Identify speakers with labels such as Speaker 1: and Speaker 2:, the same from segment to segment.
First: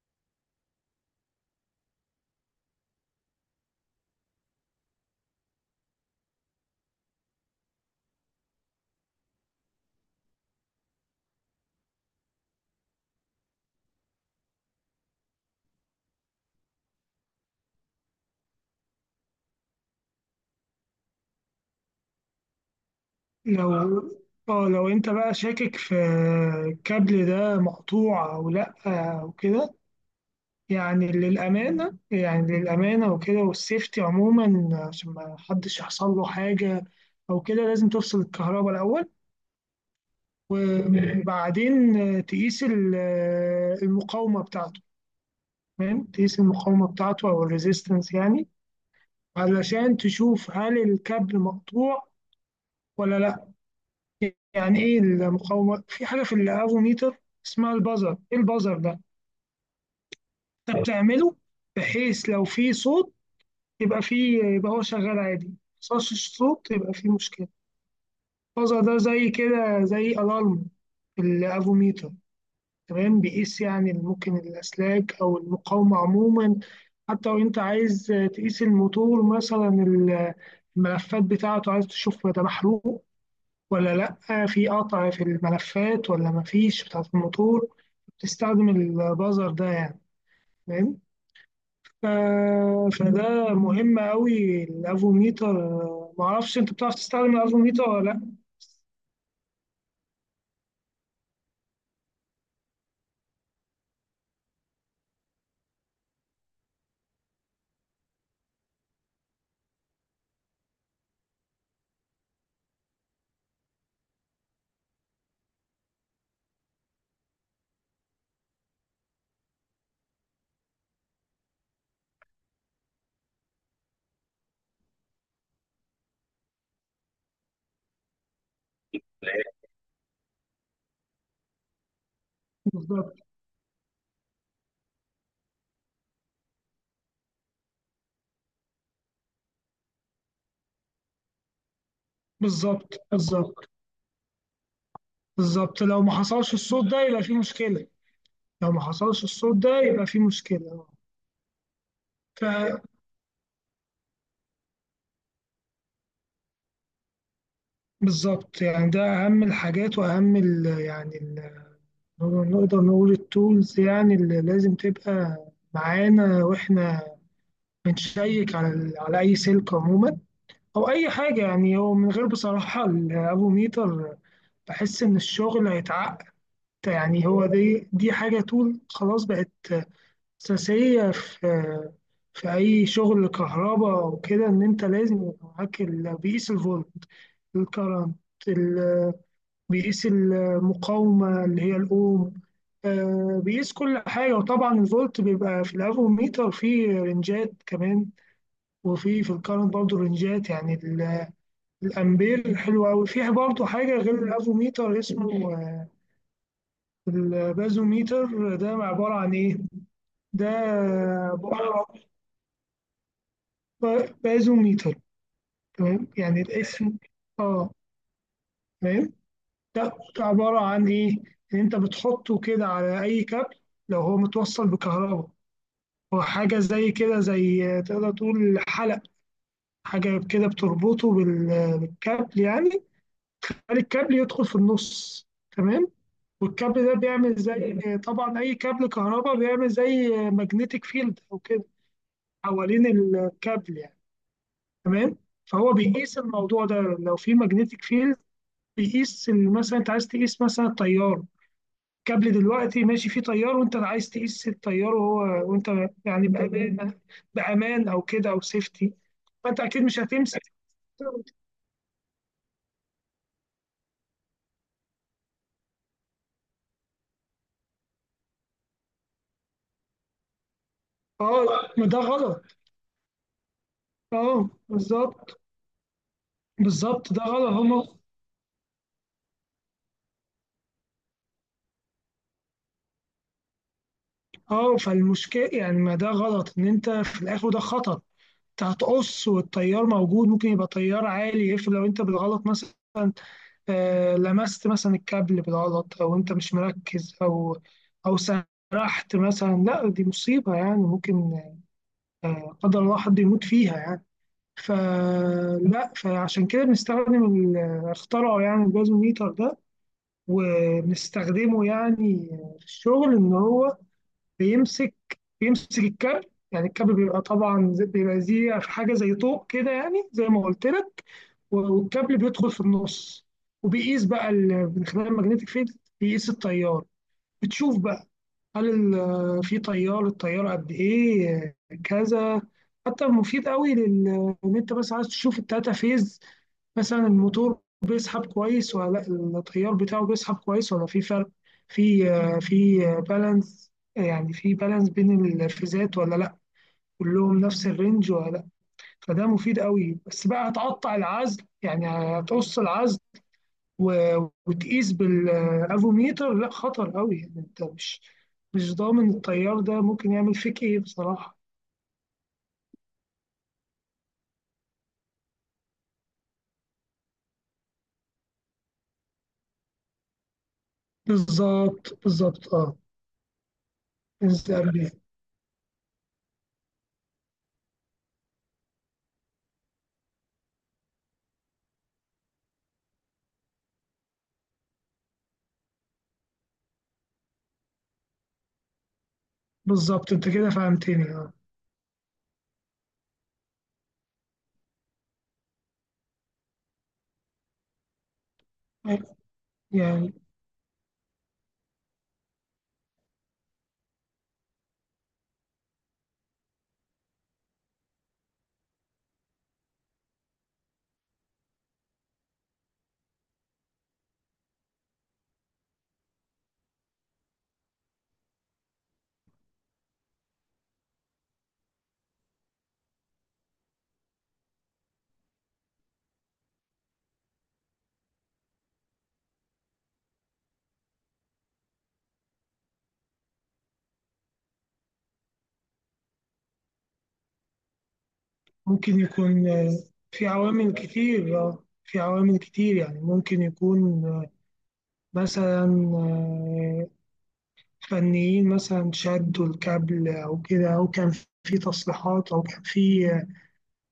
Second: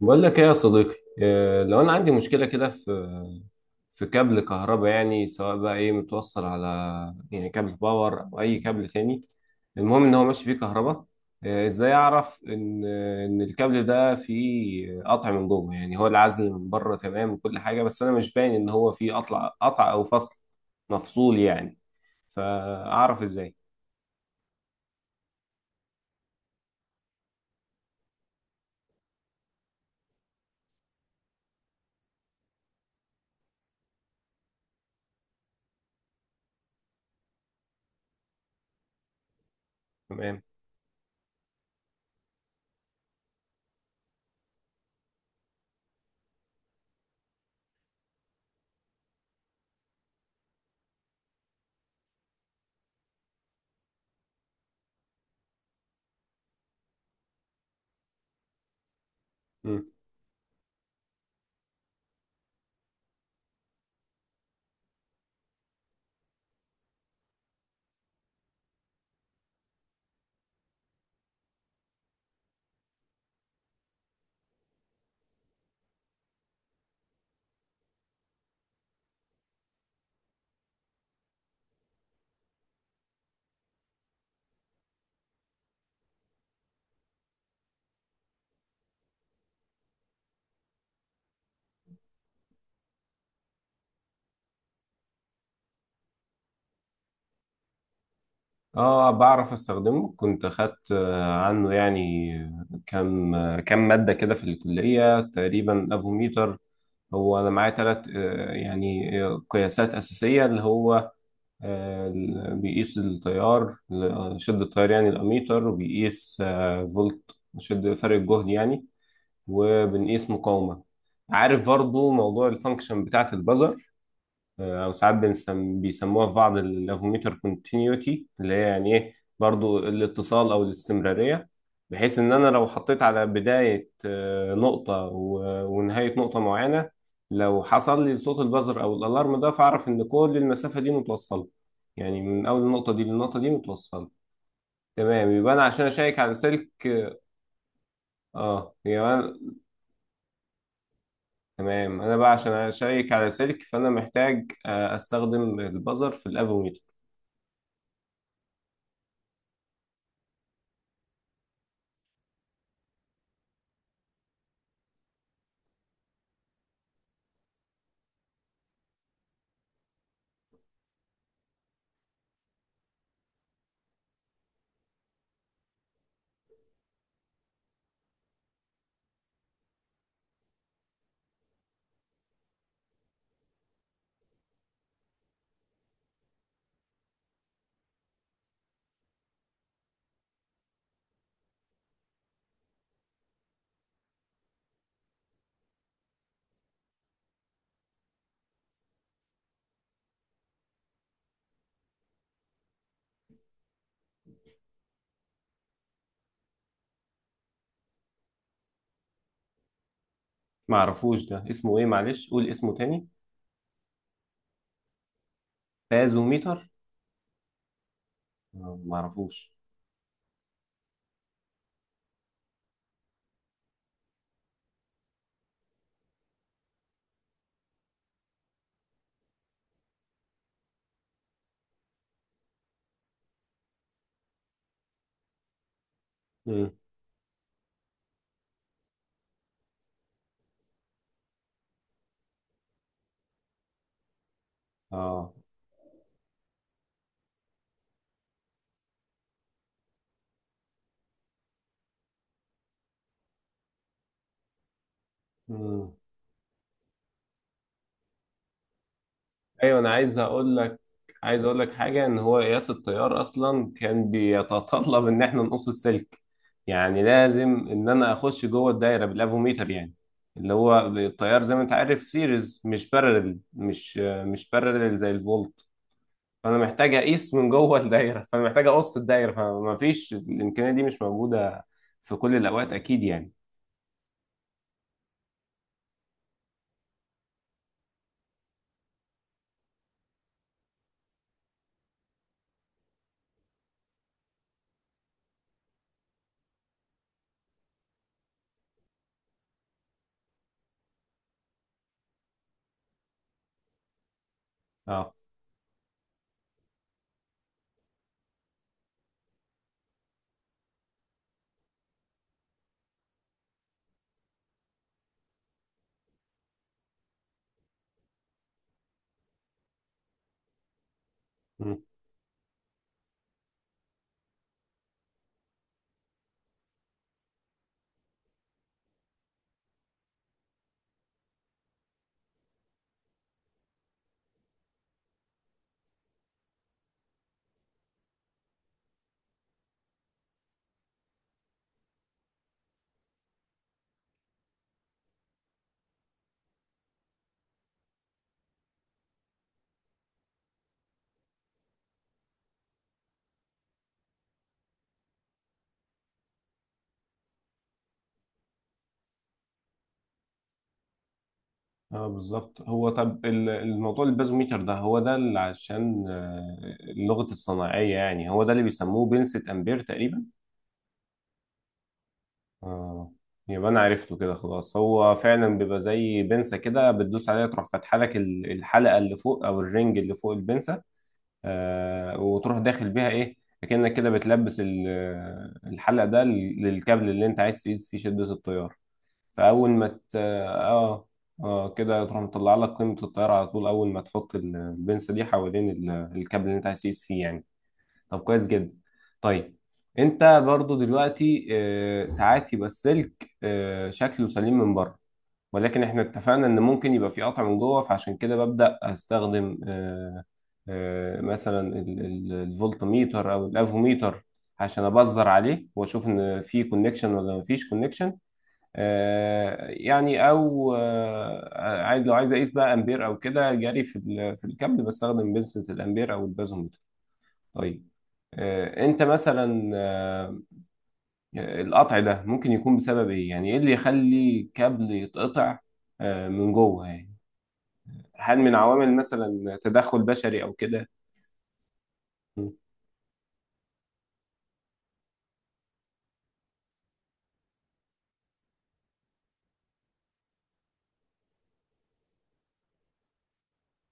Speaker 1: بقول لك ايه يا صديقي لو انا عندي مشكله كده في كابل كهرباء، يعني سواء بقى ايه متوصل على يعني كابل باور او اي كابل تاني. المهم ان هو ماشي فيه كهرباء. ازاي اعرف ان الكابل ده فيه قطع من جوه؟ يعني هو العزل من بره تمام وكل حاجه، بس انا مش باين ان هو فيه قطع او فصل مفصول يعني. فاعرف ازاي؟
Speaker 2: لو اه لو انت بقى شاكك في الكابل ده مقطوع او لا او كده. يعني للامانه، وكده والسيفتي عموما عشان ما حدش يحصل له حاجه او كده، لازم تفصل الكهرباء الاول
Speaker 1: تمام،
Speaker 2: وبعدين تقيس المقاومه بتاعته. تمام، تقيس المقاومه بتاعته او الريزيستنس يعني، علشان تشوف هل الكابل مقطوع ولا لا. يعني ايه المقاومه؟ في حاجه في الافوميتر اسمها البازر. ايه البازر ده؟ انت بتعمله بحيث لو في صوت يبقى في يبقى هو شغال عادي، ما حصلش صوت يبقى في مشكله. البازر ده زي كده زي الارم في الافوميتر. تمام، بيقيس يعني ممكن الاسلاك او المقاومه عموما. حتى لو انت عايز تقيس الموتور مثلا، الملفات بتاعته، عايز تشوف ده محروق ولا لأ، في قطع في الملفات ولا مفيش بتاعة الموتور، بتستخدم البازر ده يعني. فاهم؟ ف- فده مهم أوي الأفوميتر. معرفش أنت بتعرف تستخدم الأفوميتر ولا لأ.
Speaker 1: اه بعرف استخدمه، كنت اخدت عنه يعني كم كم مادة كده في الكلية تقريبا افوميتر. هو انا معايا ثلاث يعني قياسات اساسية، اللي هو بيقيس التيار، شدة التيار يعني الاميتر، وبيقيس فولت، شد فرق الجهد يعني، وبنقيس مقاومة. عارف برضو موضوع الفانكشن بتاعة البزر، او ساعات بنسم بيسموها في بعض الافوميتر كونتينيوتي، اللي هي يعني ايه برضو الاتصال او الاستمراريه. بحيث ان انا لو حطيت
Speaker 2: بالظبط،
Speaker 1: على بدايه نقطه ونهايه نقطه معينه، لو حصل لي صوت البزر او الالارم ده، فاعرف ان كل المسافه دي متوصله، يعني من اول النقطه
Speaker 2: بالظبط.
Speaker 1: دي للنقطه دي
Speaker 2: بالظبط.
Speaker 1: متوصله. تمام، يبقى انا
Speaker 2: بالظبط،
Speaker 1: عشان
Speaker 2: لو ما
Speaker 1: اشيك على
Speaker 2: حصلش
Speaker 1: سلك،
Speaker 2: الصوت ده يبقى في مشكلة. لو
Speaker 1: اه
Speaker 2: ما
Speaker 1: يبقى
Speaker 2: حصلش الصوت ده يبقى في مشكلة.
Speaker 1: تمام، انا بقى عشان
Speaker 2: ف-
Speaker 1: اشيك على سلك فانا محتاج استخدم البزر في الافوميتر.
Speaker 2: بالظبط، يعني ده أهم الحاجات وأهم ال نقدر نقول التولز يعني، اللي لازم تبقى معانا واحنا بنشيك على على اي سلك عموما او اي حاجه. يعني هو من غير بصراحه الافوميتر بحس ان الشغل هيتعقد. يعني هو دي حاجه طول خلاص بقت اساسيه في اي شغل كهرباء وكده، ان انت لازم يبقى معاك بيقيس الفولت، الكرنت، ال- بيقيس المقاومه اللي هي الاوم. بيقيس كل حاجه. وطبعا الفولت بيبقى في الافوميتر فيه رنجات كمان، وفي الكارنت برضه رنجات يعني الامبير. حلو قوي. في برضه حاجه غير الافوميتر اسمه البازوميتر ده. عباره عن ايه ده؟
Speaker 1: ما اعرفوش ده
Speaker 2: عباره
Speaker 1: اسمه ايه،
Speaker 2: عن
Speaker 1: معلش قول اسمه تاني.
Speaker 2: بازوميتر. تمام يعني
Speaker 1: بازوميتر.
Speaker 2: الاسم. اه.
Speaker 1: ما
Speaker 2: تمام.
Speaker 1: اعرفوش.
Speaker 2: ده عباره عن ايه؟ ان انت بتحطه كده على اي كابل لو هو متوصل بكهرباء. هو حاجه زي كده، زي تقدر تقول حلق، حاجه كده بتربطه بالكابل يعني. الكابل يدخل في النص. تمام.
Speaker 1: مم.
Speaker 2: والكابل ده بيعمل زي، طبعا اي كابل كهرباء بيعمل زي ماجنتيك فيلد او كده حوالين الكابل يعني. تمام.
Speaker 1: اه.
Speaker 2: فهو بيقيس الموضوع ده، لو في ماجنتيك فيلد بيقيس مثلا انت عايز تقيس مثلا التيار. الكابل دلوقتي ماشي فيه تيار وانت عايز تقيس التيار، وهو
Speaker 1: مم.
Speaker 2: يعني بامان. بامان او كده او سيفتي. فانت
Speaker 1: ايوه
Speaker 2: اكيد
Speaker 1: انا
Speaker 2: مش
Speaker 1: عايز
Speaker 2: هتمسك.
Speaker 1: اقول لك، عايز اقول لك حاجه، ان هو قياس التيار اصلا كان بيتطلب ان احنا نقص السلك، يعني لازم ان انا اخش جوه الدايره بالافوميتر يعني، اللي هو التيار زي ما
Speaker 2: اه،
Speaker 1: انت
Speaker 2: ما ده
Speaker 1: عارف
Speaker 2: غلط.
Speaker 1: سيريز، مش بارلل
Speaker 2: اه،
Speaker 1: مش بارلل زي
Speaker 2: بالظبط.
Speaker 1: الفولت. فانا محتاج
Speaker 2: بالظبط، ده
Speaker 1: اقيس من
Speaker 2: غلط
Speaker 1: جوه
Speaker 2: هم.
Speaker 1: الدايره، فانا محتاج اقص الدايره، فما فيش، الامكانيه دي مش موجوده في كل الاوقات اكيد يعني.
Speaker 2: اه، فالمشكلة يعني ما ده غلط، ان انت في الاخر ده خطأ. انت هتقص والتيار موجود، ممكن يبقى تيار عالي. افرض لو انت بالغلط مثلا لمست مثلا الكابل بالغلط، او انت مش مركز او سرحت مثلا، لا دي مصيبة يعني. ممكن قدر الله حد يموت فيها يعني.
Speaker 1: اه.
Speaker 2: فلا، فعشان كده بنستخدم اخترعوا يعني الجاز ميتر ده، وبنستخدمه يعني في الشغل. ان هو بيمسك بيمسك الكابل يعني. الكابل بيبقى طبعا بيبقى زي حاجه زي طوق كده يعني، زي ما قلت لك.
Speaker 1: مم.
Speaker 2: والكابل بيدخل في النص. وبيقيس بقى من خلال الماجنتيك فيلد بيقيس التيار. بتشوف بقى هل في تيار، التيار قد ايه، كذا. حتى مفيد قوي لل ان انت بس عايز تشوف التاتا فيز مثلا، الموتور بيسحب كويس ولا لا، التيار بتاعه بيسحب كويس ولا في فرق. في بالانس يعني، في بالانس بين الفيزات ولا لا، كلهم نفس الرينج ولا لا. فده مفيد قوي، بس بقى هتقطع العزل يعني، هتقص العزل و- وتقيس بالافوميتر. لا، خطر قوي يعني. انت مش ضامن التيار ده ممكن يعمل فيك ايه بصراحة.
Speaker 1: اه بالظبط. هو طب الموضوع البازوميتر ده، هو ده اللي عشان اللغه الصناعيه، يعني هو ده اللي بيسموه بنسة امبير تقريبا.
Speaker 2: بالظبط، بالظبط. اه،
Speaker 1: اه، يبقى انا عرفته كده
Speaker 2: بالظبط.
Speaker 1: خلاص، هو فعلا بيبقى زي بنسة كده بتدوس عليها تروح فاتحه لك الحلقه اللي فوق او الرنج اللي فوق البنسة، وتروح داخل بيها ايه، كأنك كده بتلبس الحلق ده للكابل اللي انت عايز تقيس فيه شدة التيار. فاول ما
Speaker 2: بالظبط، انت كده فهمتني.
Speaker 1: اه،
Speaker 2: اه،
Speaker 1: اه كده تروح مطلع لك قيمة التيار على طول، اول ما تحط البنسة دي حوالين الكابل اللي انت عايز تقيس فيه يعني. طب كويس جدا. طيب،
Speaker 2: يعني
Speaker 1: انت برضو دلوقتي ساعات يبقى السلك شكله سليم من بره، ولكن احنا اتفقنا ان ممكن يبقى في قطع من جوه، فعشان كده ببدأ استخدم مثلا الفولتميتر او الافوميتر، عشان ابزر عليه واشوف ان في كونكشن ولا ما فيش كونكشن يعني، او عايز، لو عايز اقيس بقى امبير او كده جري في في الكابل، بستخدم بنسة الامبير او البازوميتر. طيب، انت مثلا القطع ده ممكن يكون بسبب ايه؟ يعني ايه اللي يخلي كابل يتقطع من جوه يعني؟ هل من عوامل
Speaker 2: ممكن يكون
Speaker 1: مثلا تدخل
Speaker 2: في
Speaker 1: بشري او
Speaker 2: عوامل
Speaker 1: كده؟
Speaker 2: كتير. في عوامل
Speaker 1: مم.
Speaker 2: كتير يعني. ممكن يكون مثلا آه، فنيين مثلا شدوا الكابل أو كده، أو كان في تصليحات، أو كان في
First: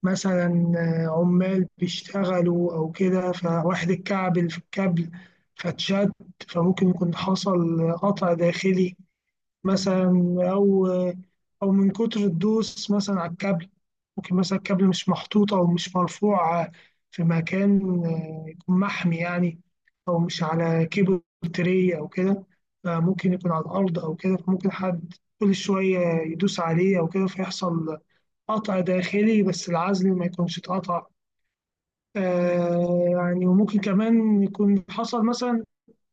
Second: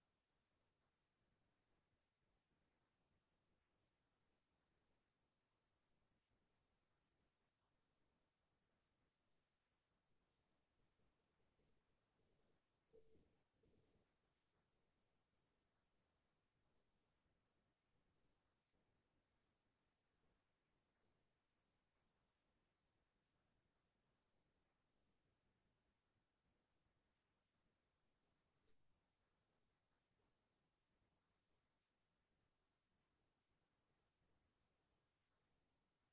Speaker 2: مثلا عمال بيشتغلوا أو كده فواحد اتكعبل في الكابل فاتشد، فممكن يكون حصل قطع داخلي مثلا. او من كتر الدوس مثلا على الكابل، ممكن مثلا الكابل مش محطوط او مش مرفوع في مكان يكون محمي يعني، او مش على كيبل تري او كده، ممكن يكون على الارض او كده، فممكن حد كل شويه يدوس عليه او كده فيحصل قطع داخلي بس العزل ما يكونش اتقطع. آه يعني. وممكن كمان يكون حصل مثلا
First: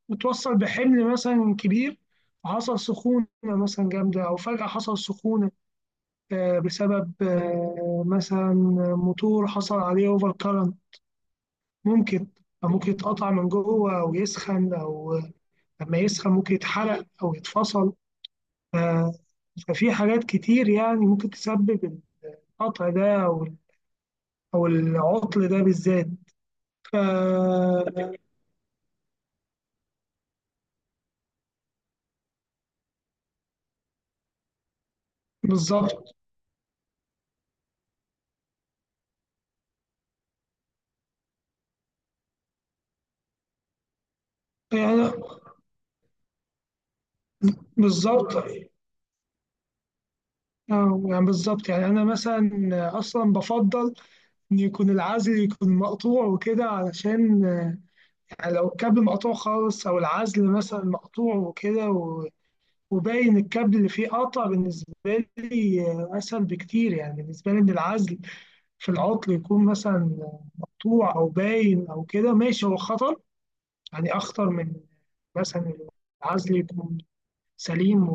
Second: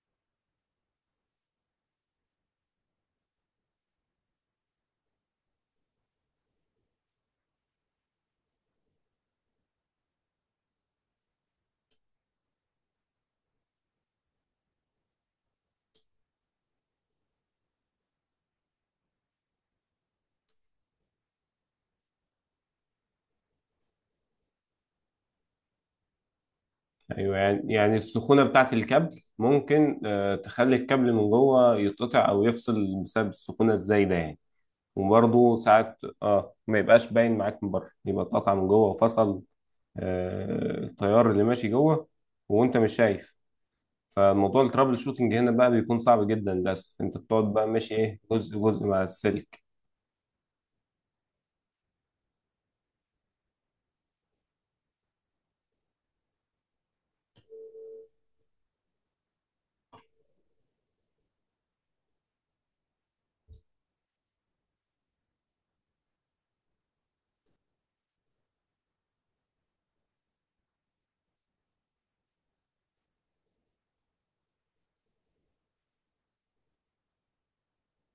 Speaker 2: وتوصل بحمل مثلا كبير، حصل سخونة مثلا جامدة أو فجأة حصل سخونة بسبب مثلا موتور حصل عليه أوفر كارنت. ممكن أو ممكن يتقطع من جوه أو يسخن أو لما يسخن ممكن يتحرق أو يتفصل. آه، ففي حاجات كتير يعني ممكن تسبب القطع ده أو العطل ده بالذات. ف-
Speaker 1: ايوه، يعني السخونه بتاعه الكابل ممكن تخلي الكابل من جوه يتقطع او يفصل بسبب السخونه الزايده يعني. وبرضه ساعات
Speaker 2: بالظبط
Speaker 1: اه ما يبقاش باين معاك من بره، يبقى اتقطع من جوه وفصل، التيار اللي ماشي جوه وانت مش شايف. فموضوع الترابل
Speaker 2: يعني.
Speaker 1: شوتنج هنا بقى بيكون صعب جدا للاسف، انت بتقعد بقى ماشي ايه
Speaker 2: بالظبط
Speaker 1: جزء جزء مع السلك.
Speaker 2: اه، يعني بالظبط يعني. انا مثلا اصلا بفضل ان يكون العزل يكون مقطوع وكده، علشان يعني لو الكابل مقطوع خالص او العزل مثلا مقطوع وكده و- وباين الكابل اللي فيه قطع، بالنسبه لي اسهل بكتير. يعني بالنسبه لي ان العزل في العطل يكون مثلا مقطوع او باين او كده ماشي. هو خطر يعني، اخطر من مثلا العزل يكون سليم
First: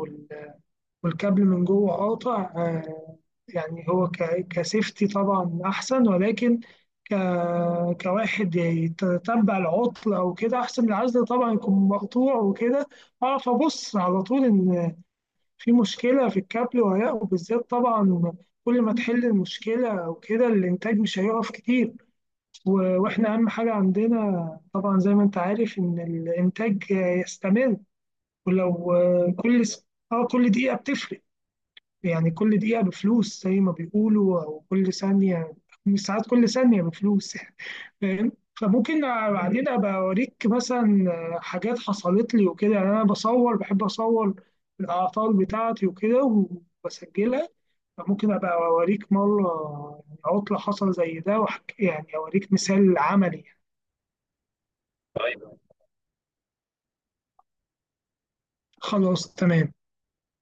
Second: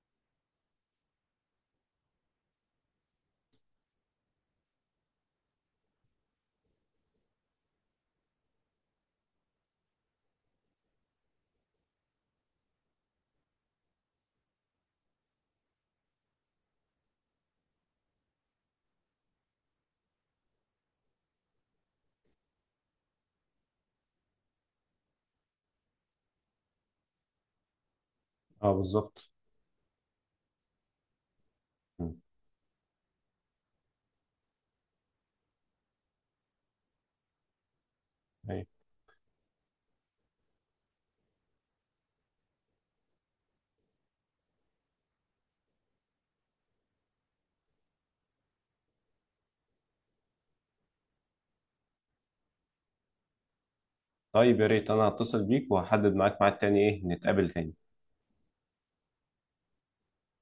Speaker 2: والكابل من جوه قاطع. يعني هو ك- كسيفتي طبعا أحسن، ولكن ك- كواحد يتتبع العطل أو كده أحسن من العزل طبعا يكون مقطوع وكده. أعرف أبص على طول إن في مشكلة في الكابل ولا لأ. وبالذات طبعا كل ما تحل المشكلة أو كده الإنتاج مش هيقف كتير. و- وإحنا أهم حاجة عندنا طبعا زي ما أنت عارف إن الإنتاج يستمر.
Speaker 1: اه
Speaker 2: ولو
Speaker 1: بالظبط.
Speaker 2: اه كل دقيقة بتفرق
Speaker 1: مم.
Speaker 2: يعني. كل دقيقة بفلوس زي ما بيقولوا، أو كل ثانية، مش ساعات كل ثانية بفلوس يعني. فاهم؟
Speaker 1: أيوة.
Speaker 2: فممكن بعدين أبقى أوريك مثلا حاجات حصلت لي وكده. يعني أنا بصور، بحب أصور الأعطال بتاعتي وكده وبسجلها، فممكن أبقى أوريك مرة يعني عطلة حصل زي ده وأحكي، يعني أوريك مثال عملي.
Speaker 1: طيب يا ريت انا هتصل بيك وهحدد معاك ميعاد تاني ايه نتقابل تاني.
Speaker 2: خلاص تمام.